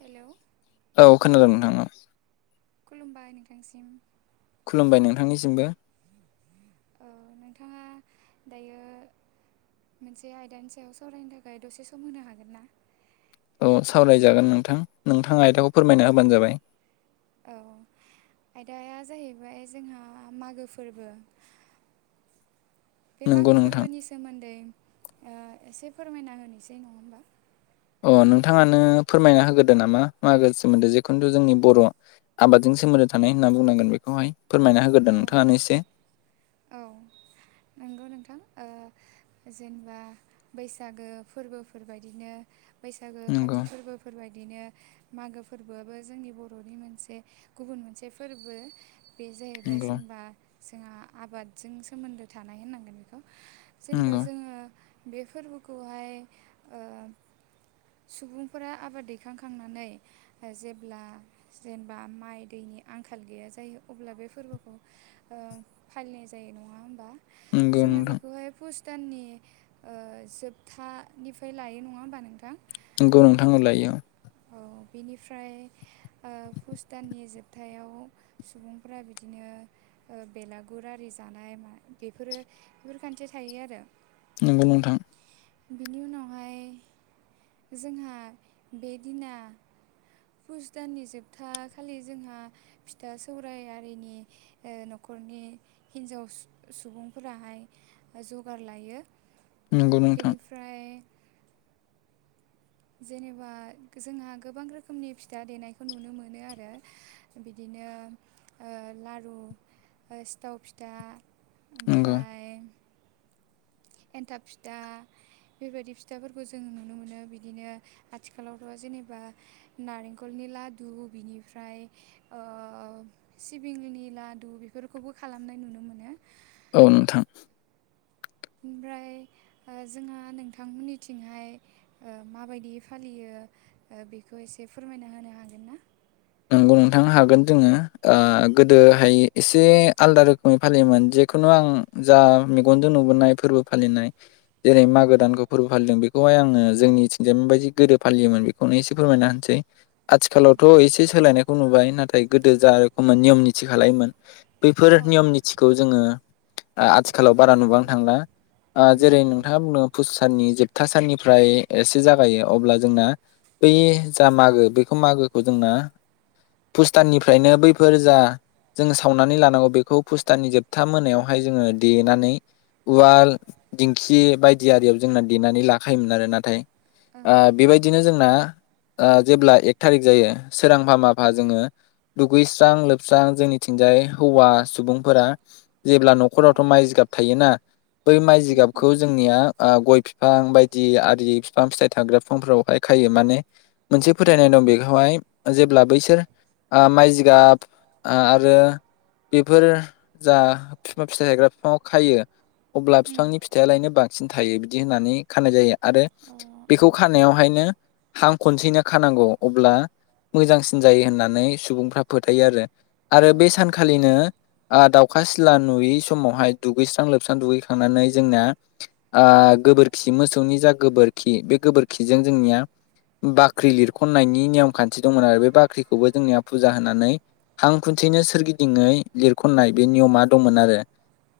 Hello औ खोनादों नोंथां ओं खुलुमबाय नोंथांसिम खुलुमबाय नोंथांनिसिमबो औ नोंथाङा दायो मोनसे आयदानि सायाव सावरायनो थाखाय दसे सम होनो हागोन ना औ सावरायजागोन नोंथां नोंथाङा आयदाखौ फोरमायना होबानो जाबाय औ आयदाया जाहैबाय जोंहा मागो फोरबो बे नंगौ मागो नोंथां फोरबोनि सोमोन्दै ओ एसे फोरमायना होनोसै नङा होमबा अ नोंथाङानो फोरमायना होग्रोदो नामा मागो सोमोन्दै जिखुनु जोंनि बर' आबादजों सोमोनदो थानाय होनना बुंनांगोन बेखौहाय फोरमायना होग्रोददों औ नोंथाङानो एसे औ नंगौ नोंथां ओ जेनेबा बैसागो फोरबोफोरबायदिनो बैसागो नंगौ खाथि फोरबो फोरबायदिनो मागो फोरबोआबो जोंनि बर'नि मोनसे गुबुन मोनसे फोरबो बे जाहैबाय नंगौ जेनेबा जोंहा आबादजों सोमोन्दो थानाय होननांगोन बेखौ जेनेबा नंगौ जोङो बे फोरबोखौहाय ओ सुबुंफोरा आबाद दैखांखांनानै जेब्ला जेनेबा माइ दैनि आंखाल गैया जायो अब्ला बे फोरबोखौ ओ फालिनाय जायो नङा होमबा नंगौ जोंहा नोंथां बेखौ बेहाय पुस दाननि ओ जोबथानिफ्राय लायो नङा होमबा नोंथां नंगौ नोंथां ओं लायो औ बिनिफ्राय ओ पुस दाननि जोबथायाव सुबुंफोरा बिदिनो ओ बेलागुर आरि जानाय बेफोरो बेफोर खान्थि थायो आरो नंगौ नोंथां बिनि उनावहाय जोंहा बे दिना पुस दाननि जोबथा खालि जोंहा फिथा सौराय आरिनि ओ न'खरनि हिन्जाव सु सुबुंफोराहाय ओ जगार लायो नोंगौ नोंथां ओमफ्राय जेनेबा जोंहा गोबां रोखोमनि फिथा देनायखौ नुनो मोनो आरो बिदिनो ओ लारु ओ सिथाव फिथा नंगौ ओमफ्राय एन्थाब फिथा बेफोरबायदि फिथाफोरखौ जों नुनो मोनो बिदिनो आथिखालावथ' जेनेबा नारेंखलनि लादु बिनिफ्राय ओ सिबिंनि लादु बेफोरखौबो खालामनाय नुनो मोनो। औ नोंथां। ओमफ्राय ओ जोंहा नोंथांमोननिथिंहाय ओ माबायदियै फालियो ओ बेखौ एसे फोरमायना होनो हागोन ना? नंगौ नोंथां हागोन बुंनो गोदोहाय एसे आलदा रोखोमै फालियोमोन जेखुनु आं जा मेगनजों नुबोनाय फोरबो फालिनाय जेरै औ मागो दानखौ फोरबो फालिदों बेखौहाय आङो जोंनिथिंजाय बायदि गोदो फालियोमोन बेखौनो एसे फोरमायना होनसै ओं आथिखालावथ' एसे सोलायनायखौ नुबाय नाथाय गोदो जा रोखोममोन नियम निथि खालायोमोन बैफोर औ ओं औ नियम निथिखौ जोङो आथिखालाव बारा नुबांनो थांला ओ जेरै नोंथाङा बुङो फुस साननि जोबथा साननिफ्राय एसे जागायो अब्ला जोंना बै जा मागो बेखौ मागोखौ जोंना फुस दाननिफ्रायनो बैफोर जा जोङो सावनानै लानांगौ बेखौ फुस दाननि जोबथा मोनायावहाय जोङो देनानै उवाल दिंखि बायदि आरियाव जोंना देनानै लाखायोमोन आरो नाथाय उम ओ बेबायदिनो जोंना ओ जेब्ला एक थारिक जायो सोरां मुफा माफा जोङो दुगैस्रां लोबस्रां जोंनिथिंजाय हौवा सुबुंफोरा जेब्ला उम न'खरावथ' माइ जिगाब थायोना बै माइ जिगाबखौ जोंनिया आ गय बिफां बायदि आरि बिफां फिथाइ थाग्रा बिफांफ्राव हाय खायो माने मोनसे फोथायनाय दं बेखौहाय जेब्ला बैसोर आ माइ जिगाब आ आरो बेफोरो जा फिफां फिसा थायग्रा फिफाङाव खायो अब्ला फिफांनि फिथाइआलायनो बांसिन थायो बिदि होननानै खानाय जायो। आरो अ बेखौ खानायावहायनो हां खनसेनो खानांगौ अब्ला मोजांसिन जायो होननानै सुबुंफ्रा फोथायो आरो आरो अ बे सानखालिनो आ दाउखा सिला नुयै समावहाय दुगैस्रां लोबस्रां दुगैखांनानै जोंना आ गोबोरखि मोसौनि जा गोबोरखि बे गोबोरखिजों जोंनिया बाख्रि लिरख'नायनि नियम खान्थि दंमोन आरो बे बाख्रिखौबो जोंनिया फुजा होनानै हां खुन्थिनो सोरगिदिङै लिरखननाय बे नियमा दंमोन आरो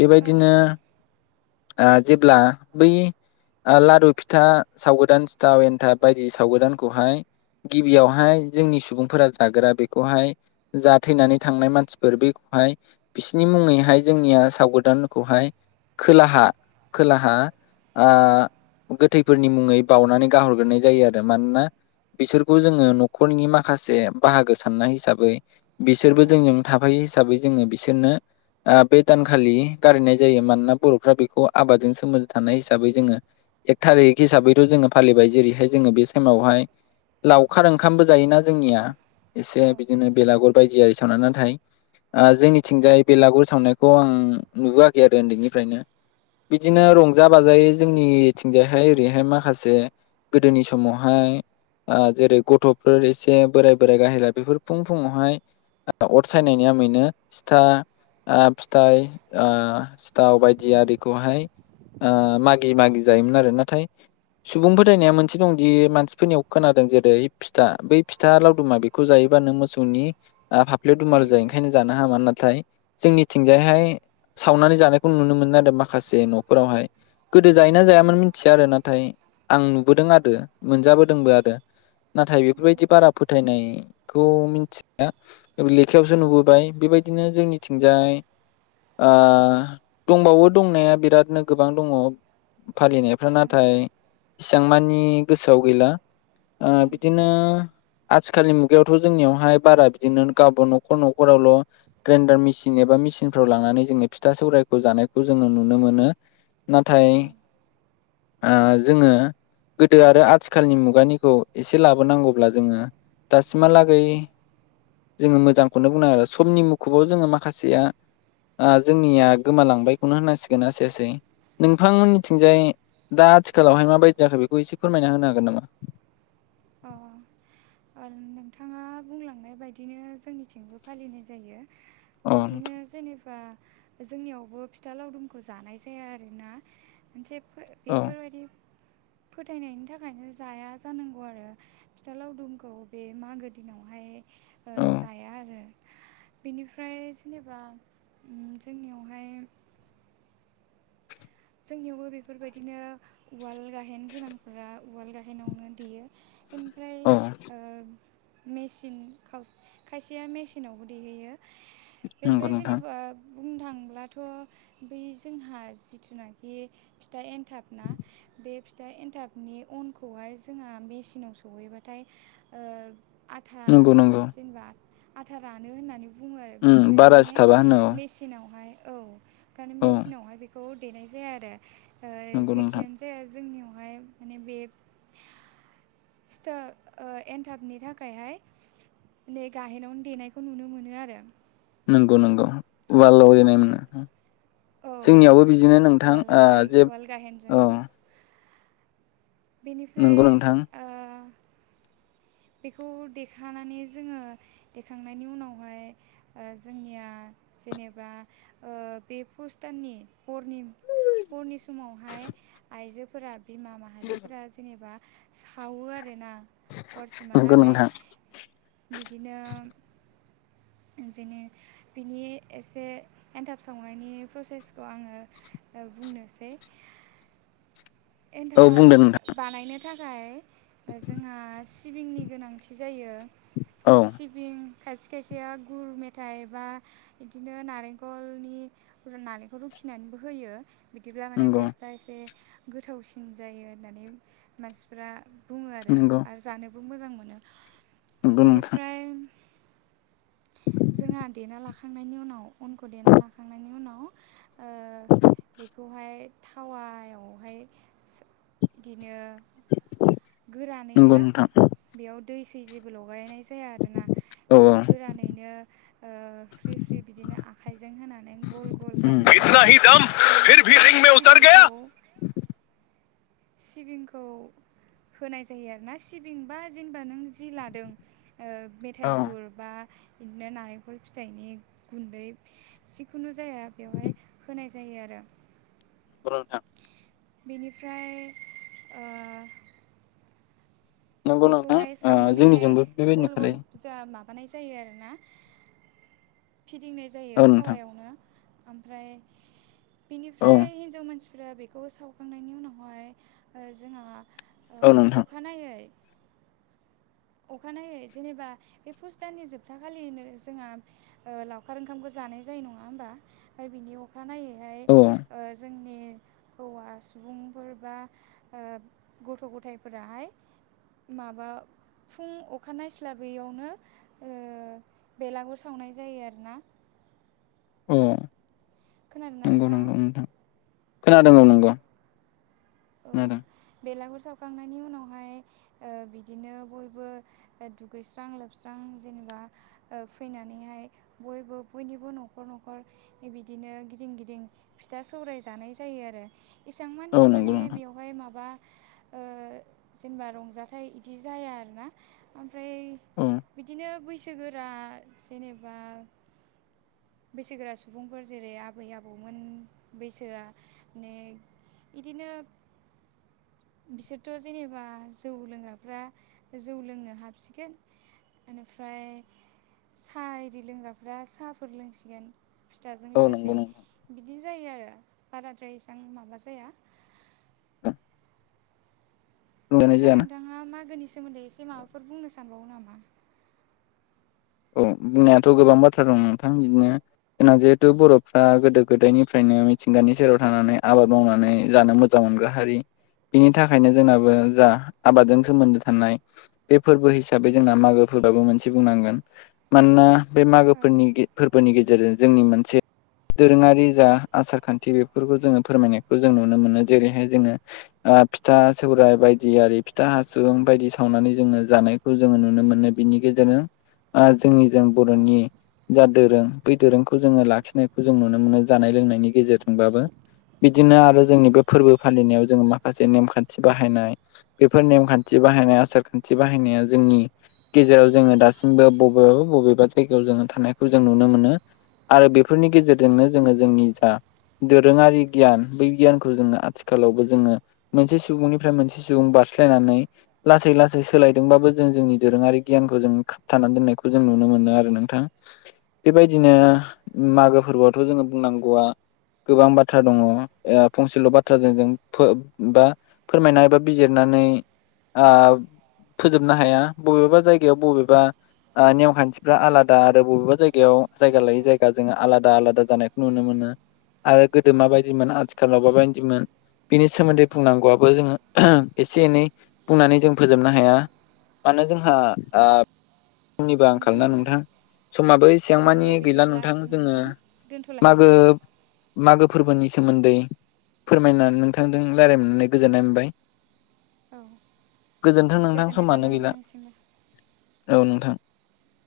बेबायदिनो आ जेब्ला बै आ लारु फिथा सावगोदान सिथाव एन्थाब बायदि साव गोदानखौहाय गिबियावहाय जोंनि सुबुंफोरा जाग्रा बेखौहाय जा थैनानै थांनाय मानसिफोर बेखौहाय बिसोरनि मुङैहाय जोंनिया साव गोदानखौहाय खोलाहा खोलाहा आ गोथैफोरनि मुङै बावनानै गाहरग्रोनाय जायो आरो मानोना बिसोरखौ जोङो न' खरनि माखासे बाहागो साननाय हिसाबै बिसोरबो जोंजों थाफायो हिसाबै जोङो बिसोरनो आ बे दानखालि गारनाय जायो मानोना बर'फ्रा बेखौ आबादजों सोमोन्दो थानाय हिसाबै जोङो एक थारिक हिसाबैथ' जोङो फालिबाय जेरैहाय जोङो बे सेमावहाय लाउ ओंखामबो जायोना जोंनिया औ एसे ओं औ बिदिनो बेलागर बायदि आरि सावना नाथाय आ जोंनिथिंजाय बेलागुर सावनायखौ आं नुबोआखै आरो उन्दैनिफ्रायनो। बिदिनो रंजा बाजायै जोंनिथिंजायहाय ओरैहाय माखासे गोदोनि समावहाय आ जेरै गथ' फोर एसे बोराय बोराइ गाहायला बेफोर फुं फुुङावहाय अर सायनायनि आमैनो सिथा आ फिथाइ ओ सिथाव बायदि आरिखौहाय आ मागि मागि जायोमोन आरो नाथाय सुबुं फोथायनाया मोनसे दं दि मानसिफोरनियाव खोनादों जेरै फिथा बै फिथा लावदुमा बेखौ जायोबानो मोसौनि आ फाफ्लियाव दुमाल ओं जायो ओंखायनो जा [unintelligible] हामा नाथाय जोंनिथिंजायहाय सावनानै जानायखौ नुनो मोनो आरो माखासे न'फोरावहाय गोदो जायो ना ओं जायामोन औ मिथिया आरो नाथाय नाथाय बेफोरबायदि बारा फोथायनायखौ मिथिया लेखायावसो नुबोबाय बेबायदिनो जोंनिथिंजाय दंबावो दंनाया बिरादनो गोबां दङ फालिनाय ओं नाथाय इसां मानि गोसोआव गैला ओ ओं [unintelligible] आथिखालनि मुगायावथ' जोंनियावहाय बारा बिदिनो गावबा न'खर न'खरावल' ग्रेन्डार मिसिन एबा मेसिनफ्राव लांनानै जोङो फिथा सौरायखौ जानायखौ जोङो नुनो मोनो। नाथाय औ आ जोङो गोदो आरो आथिखालनि मुगानिखौ [unintelligible] लाबोनांगौब्ला जोङो दासिमहालागै जोङो मोजांखौनो बुंङो आरो समनि मुखुबाव जोङो माखासेया ओ जोंनिया गोमालांबायखौनो होनांसिगोन लासेै लासै नोंथांमोननिथिंजाय दा आथिखालावहाय माबायदि जाखै बेखौ एसे फोरमायना होनो हागोन नामा अ नोंथाङा बुंलांनाय बायदिनो जोंनिथिंबो फालिनाय जायो अ बिदिनो नोंथां जेनेबा जोंनियावबो फिथा लावदुमखौ जानाय जाया आरोना मोनसे औ बेफोरबायदि फोथायनायनि थाखायनो जाया जानांगौ औ आरो फिथाालाव दुमखौ बे मागो दिनावहाय ओ औ जाया आरो बेनिफ्राय जेनेबा जोंनियावहाय जोंनियावबो बेफोरबायदिनो उवाल गाहेन गोनांफोरा उवाल गाहेनावनो दैेयो ओमफ्राय औ ओ मसिन खायसेया मेसिनावबो दैहैयो नंगौ बेनिफ्राय नोंथां जेनेबा बुंनो थांब्लाथ' बै जोंहा जिथुनाखि फिथा एनथाब ना बे फिथाइ एन्थाबनि अनखौहाय जोंहा मेसिनाव सहैबाथाय ओ आथा नंगौ नंगौ जेनेबा आथा रानो होननानै बुङो आरो उम बिनिखायनो बारा माने सिथाबा होनो औ मेचिनावहाय औ ओंखायनो औ मेसिनावहाय बेखौ देनाय जाया आरो ओ नंगौ नोंथां जेखियानो जाया जोंनियावहाय माने बे सिथा एन्थाबनि थाखायहाय नै गाहेरावनो देनायखौ नुनो मोनो आरो। नंगौ नंगौ बाल'नाय मोननो औ जोंनियावबो बिदिनो नोंथां ओ उवालावहाय जे उवाल गाहेनजों औ नंगौ बेनिफ्राय नोंथां ओ बेखौ देखानानै जोङो देखांनायनि उनावहाय जोंनिया जेनेबा ओ बे फुस्ताननि परनिम हरनि समावहाय आइजोफोरा बिमा माहारिफोरा जेनेबा सावो आरोना नंगौ हरसिमहालागै नोंथां बिदिनो जेननि बिनि एसे एन्थाब सावनायनि प्रसेसखौ आङो बुंनोसै औ एन्थाब बुंदो नोंथां बानायनो थाखाय जोंहा सिबिंनि गोनांथि जायो औ सिबिं खायसे खायसेया गुर मेथाइ बा बिदिनो नारेंखलनि नालेंखर रुखिनानैबो होयो बिदिब्ला माने नंगौ टेस्टआ एसे गोथावसिन जायो होननानै मानसिफ्रा बुङो आरो नंगौ आरो जानोबो मोजां मोनो नंगौ नोंथां बेनिफ्राय जोंहा देना लाखांनायनि उनाव उनखौ देना लाखांनायनि उनाव ओ बेखौहाय थावायावहाय बिदिनो गोरानैनो नंगौ नोंथां बेयाव दै सै जेबो लगायनाय जाया आरोना औ बेखौ औ गोरानैनो ओ फ्रि फ्रि बिदिनो आखाइजों होनानै गल गल उम इतना खामनानैहाय ही दम बेयाव फिर भी रिंग में उतर गया सिबिंखौ सिबिंखौ होनाय जायो आरो ना सिबिंबा जेनेबा नों जि लादों ओ मेथाइ औ गुरबा बिदिनो नारेंखल फिथाइनि गुन्दै जिखुनु जाया बेवहाय होनाय जायो आरो नंगौ नोंथां बेनिफ्राय ओ नंगौ नोंथां बेखौहाय ओ सावनानैहाय जोंनिजोंबो बेबायदिनो गल गल खालायो जा माबानाय जायो आरोना फिदिंनाय जायो औ नोंथां थावायावनो ओमफ्राय औ बिनिफ्राय हिनजाव मानसि फ्राय बेखौ सावखांनायनि उनावहाय जोंहा औ नोंथां अखानायै अखानायै जेनेबा बे फुस दाननि जोबथा खालिनो जोंहा ओ लावखार ओंखामखौ जानाय जायो नङा होमबा ओमफ्राय बिनि अ खा औ औ नायैहाय जोंनि हौवा सुबुंफोर बा गथ' गथायफोराहाय माबा फुं अखा नायस्लाबैयावनो बेलागुर सावनाय जायो आरोना। अ खोनादोंना नंगौ नोंथाङा नंगौ नोंथां खोनादों औ नोंगौ औ खोनादों बेलागुर सावखांनायनि उनावहाय बिदिनो बयबो दुगैस्रां लोबस्रां जेनेबा फैनानैहाय बयबो बयनिबो न'खर न'खर बिदिनो गिदिं गिदिं फिथा सौराय जानाय जायो आरो एसां मानि औ नंगौ माने नोंथां बेवहाय माबा ओ जेनेबा रंजाथाइ इदि जाया आरोना। ओमफ्राय औ बिदिनो बैसोगोरा जेनेबा बैसोगोरा सुबुंफोर जेरै आबै आबौमोन बैसोआ नेग बिदिनो बिसोरथ' जेनेबा जौ लोंग्राफ्रा जौ लोंनो हाबसिगोन। बेनिफ्राय साहा इदि लोंग्राफ्रा साहा फोर लोंसिगोन फिथाजों औ नंगौ लोगोसे नोंथां बिदि जायो आरो बाराद्राय इसां माबा जाया [inaudible] बुंनाय दा जायाना नोंथाङा मागोनि सोमोन्दै एसे माबाफोर बुंनो सानबावो नामा। औ बिनायाथ' गोबां बाथ्रा दं नोंथां बिदिनो जोंना जिहेथु बर'फ्रा गोदो गोदायनिफ्रायनो मिथिंगानि सेराव थानानै आबाद मावनानै जानो मो जां मोनग्रा हारि बिनि थाखायनो जोंनाबो जा आबादजों सोमोन्दो थानाय बे फोरबो हिसाबै जोंना मागोफोराबो मोनसे बुंनांगोन। मानोना बे औ मागोफोरनि फोरबोनि गेजेरजों जोंनि मोनसे दोरोङारि जा आसार खान्थि बेफोरखौ जोंङो फोरमायनायखौ जों नुनो मोनो जेरैहाय जोंङो फिथा सौरायाइ बायदि आरि फिथा हासु बायदि सावनानै जोंङो जानाय खौ जोंङो नुनो मोनो बिनि गेजेरजों जोंनिजों ओं बर'नि जा दोरों बै दोरोंखौ जोंङो लाखिनायखौ जों नुनो मोनो जानाय लोंनायनि गेजेरजोंबाबो बिदिनो आरो जोंनि बे फोरबो फालिनायाव जों माखासे नेमखान्थि बाहायनाय बेफोर नेमखान्थि बाहायनाय आसार खान्थि बाहायनाया जोंनि गेजेराव जोंङो दासि म बबेबा बबेबा जायगायाव जों थानायखौ जों नुनो मोनो। आरो बेफोरनि गेजेरजोंनो जोंङो जोंनि जा दोरोङारि गियान बै गियानखौ जोंङो आथिखालावबो जोंङो मोनसे सुबुंनिफ्राय मोनसे सुबुं बारस्लायनानै लासै लासै सोलायदोंबाबो जों जोंनि दोरोङारि गियानखौ जों थानानै दोननायखौ जों नुनो मोनो आरो नोंथां। बेबायदिनो मागो फोरबोआवथ' जोङो बुंनांगौआ गोबां बाथ्रा दङ फंसेल' बाथ्राजों जों बा फोरमायनाय बा बिजिरनानै आ फोजोबनो हाया बबेबा जायगायाव बबेबा नेम खान्थिफ्रा आलादा आरो बबेबा जायगायाव औ जायगा लायै औ जायगा जोंङो आलादा आलादा जानाय नुनो मोनो आरो गोदो माबायदिमोन आथिखालाव माबायदिमोन बिनि सोमोन्दै बुंनांगौआबो जोंङो एसे एनै बुंनानै जों फोजोबनो हाया। मानोे जोंहा ओ सोरनिबा आंखाल ना नोंथां समाबो औ इसेगांमानि दे गैला बिदिब्ला नोंथां जोङो मागो दोनथ'लायनोसै मागो फोरबोनि सोमोन्दै फोरमायनानै नोंथांजों रायलाय मोननानै गोजोननाय मोनबाय औ गोजोन्थों नोंथां गोजोननाय समानो थाबाय गैला नोंथांसिमबो। औ नोंथां।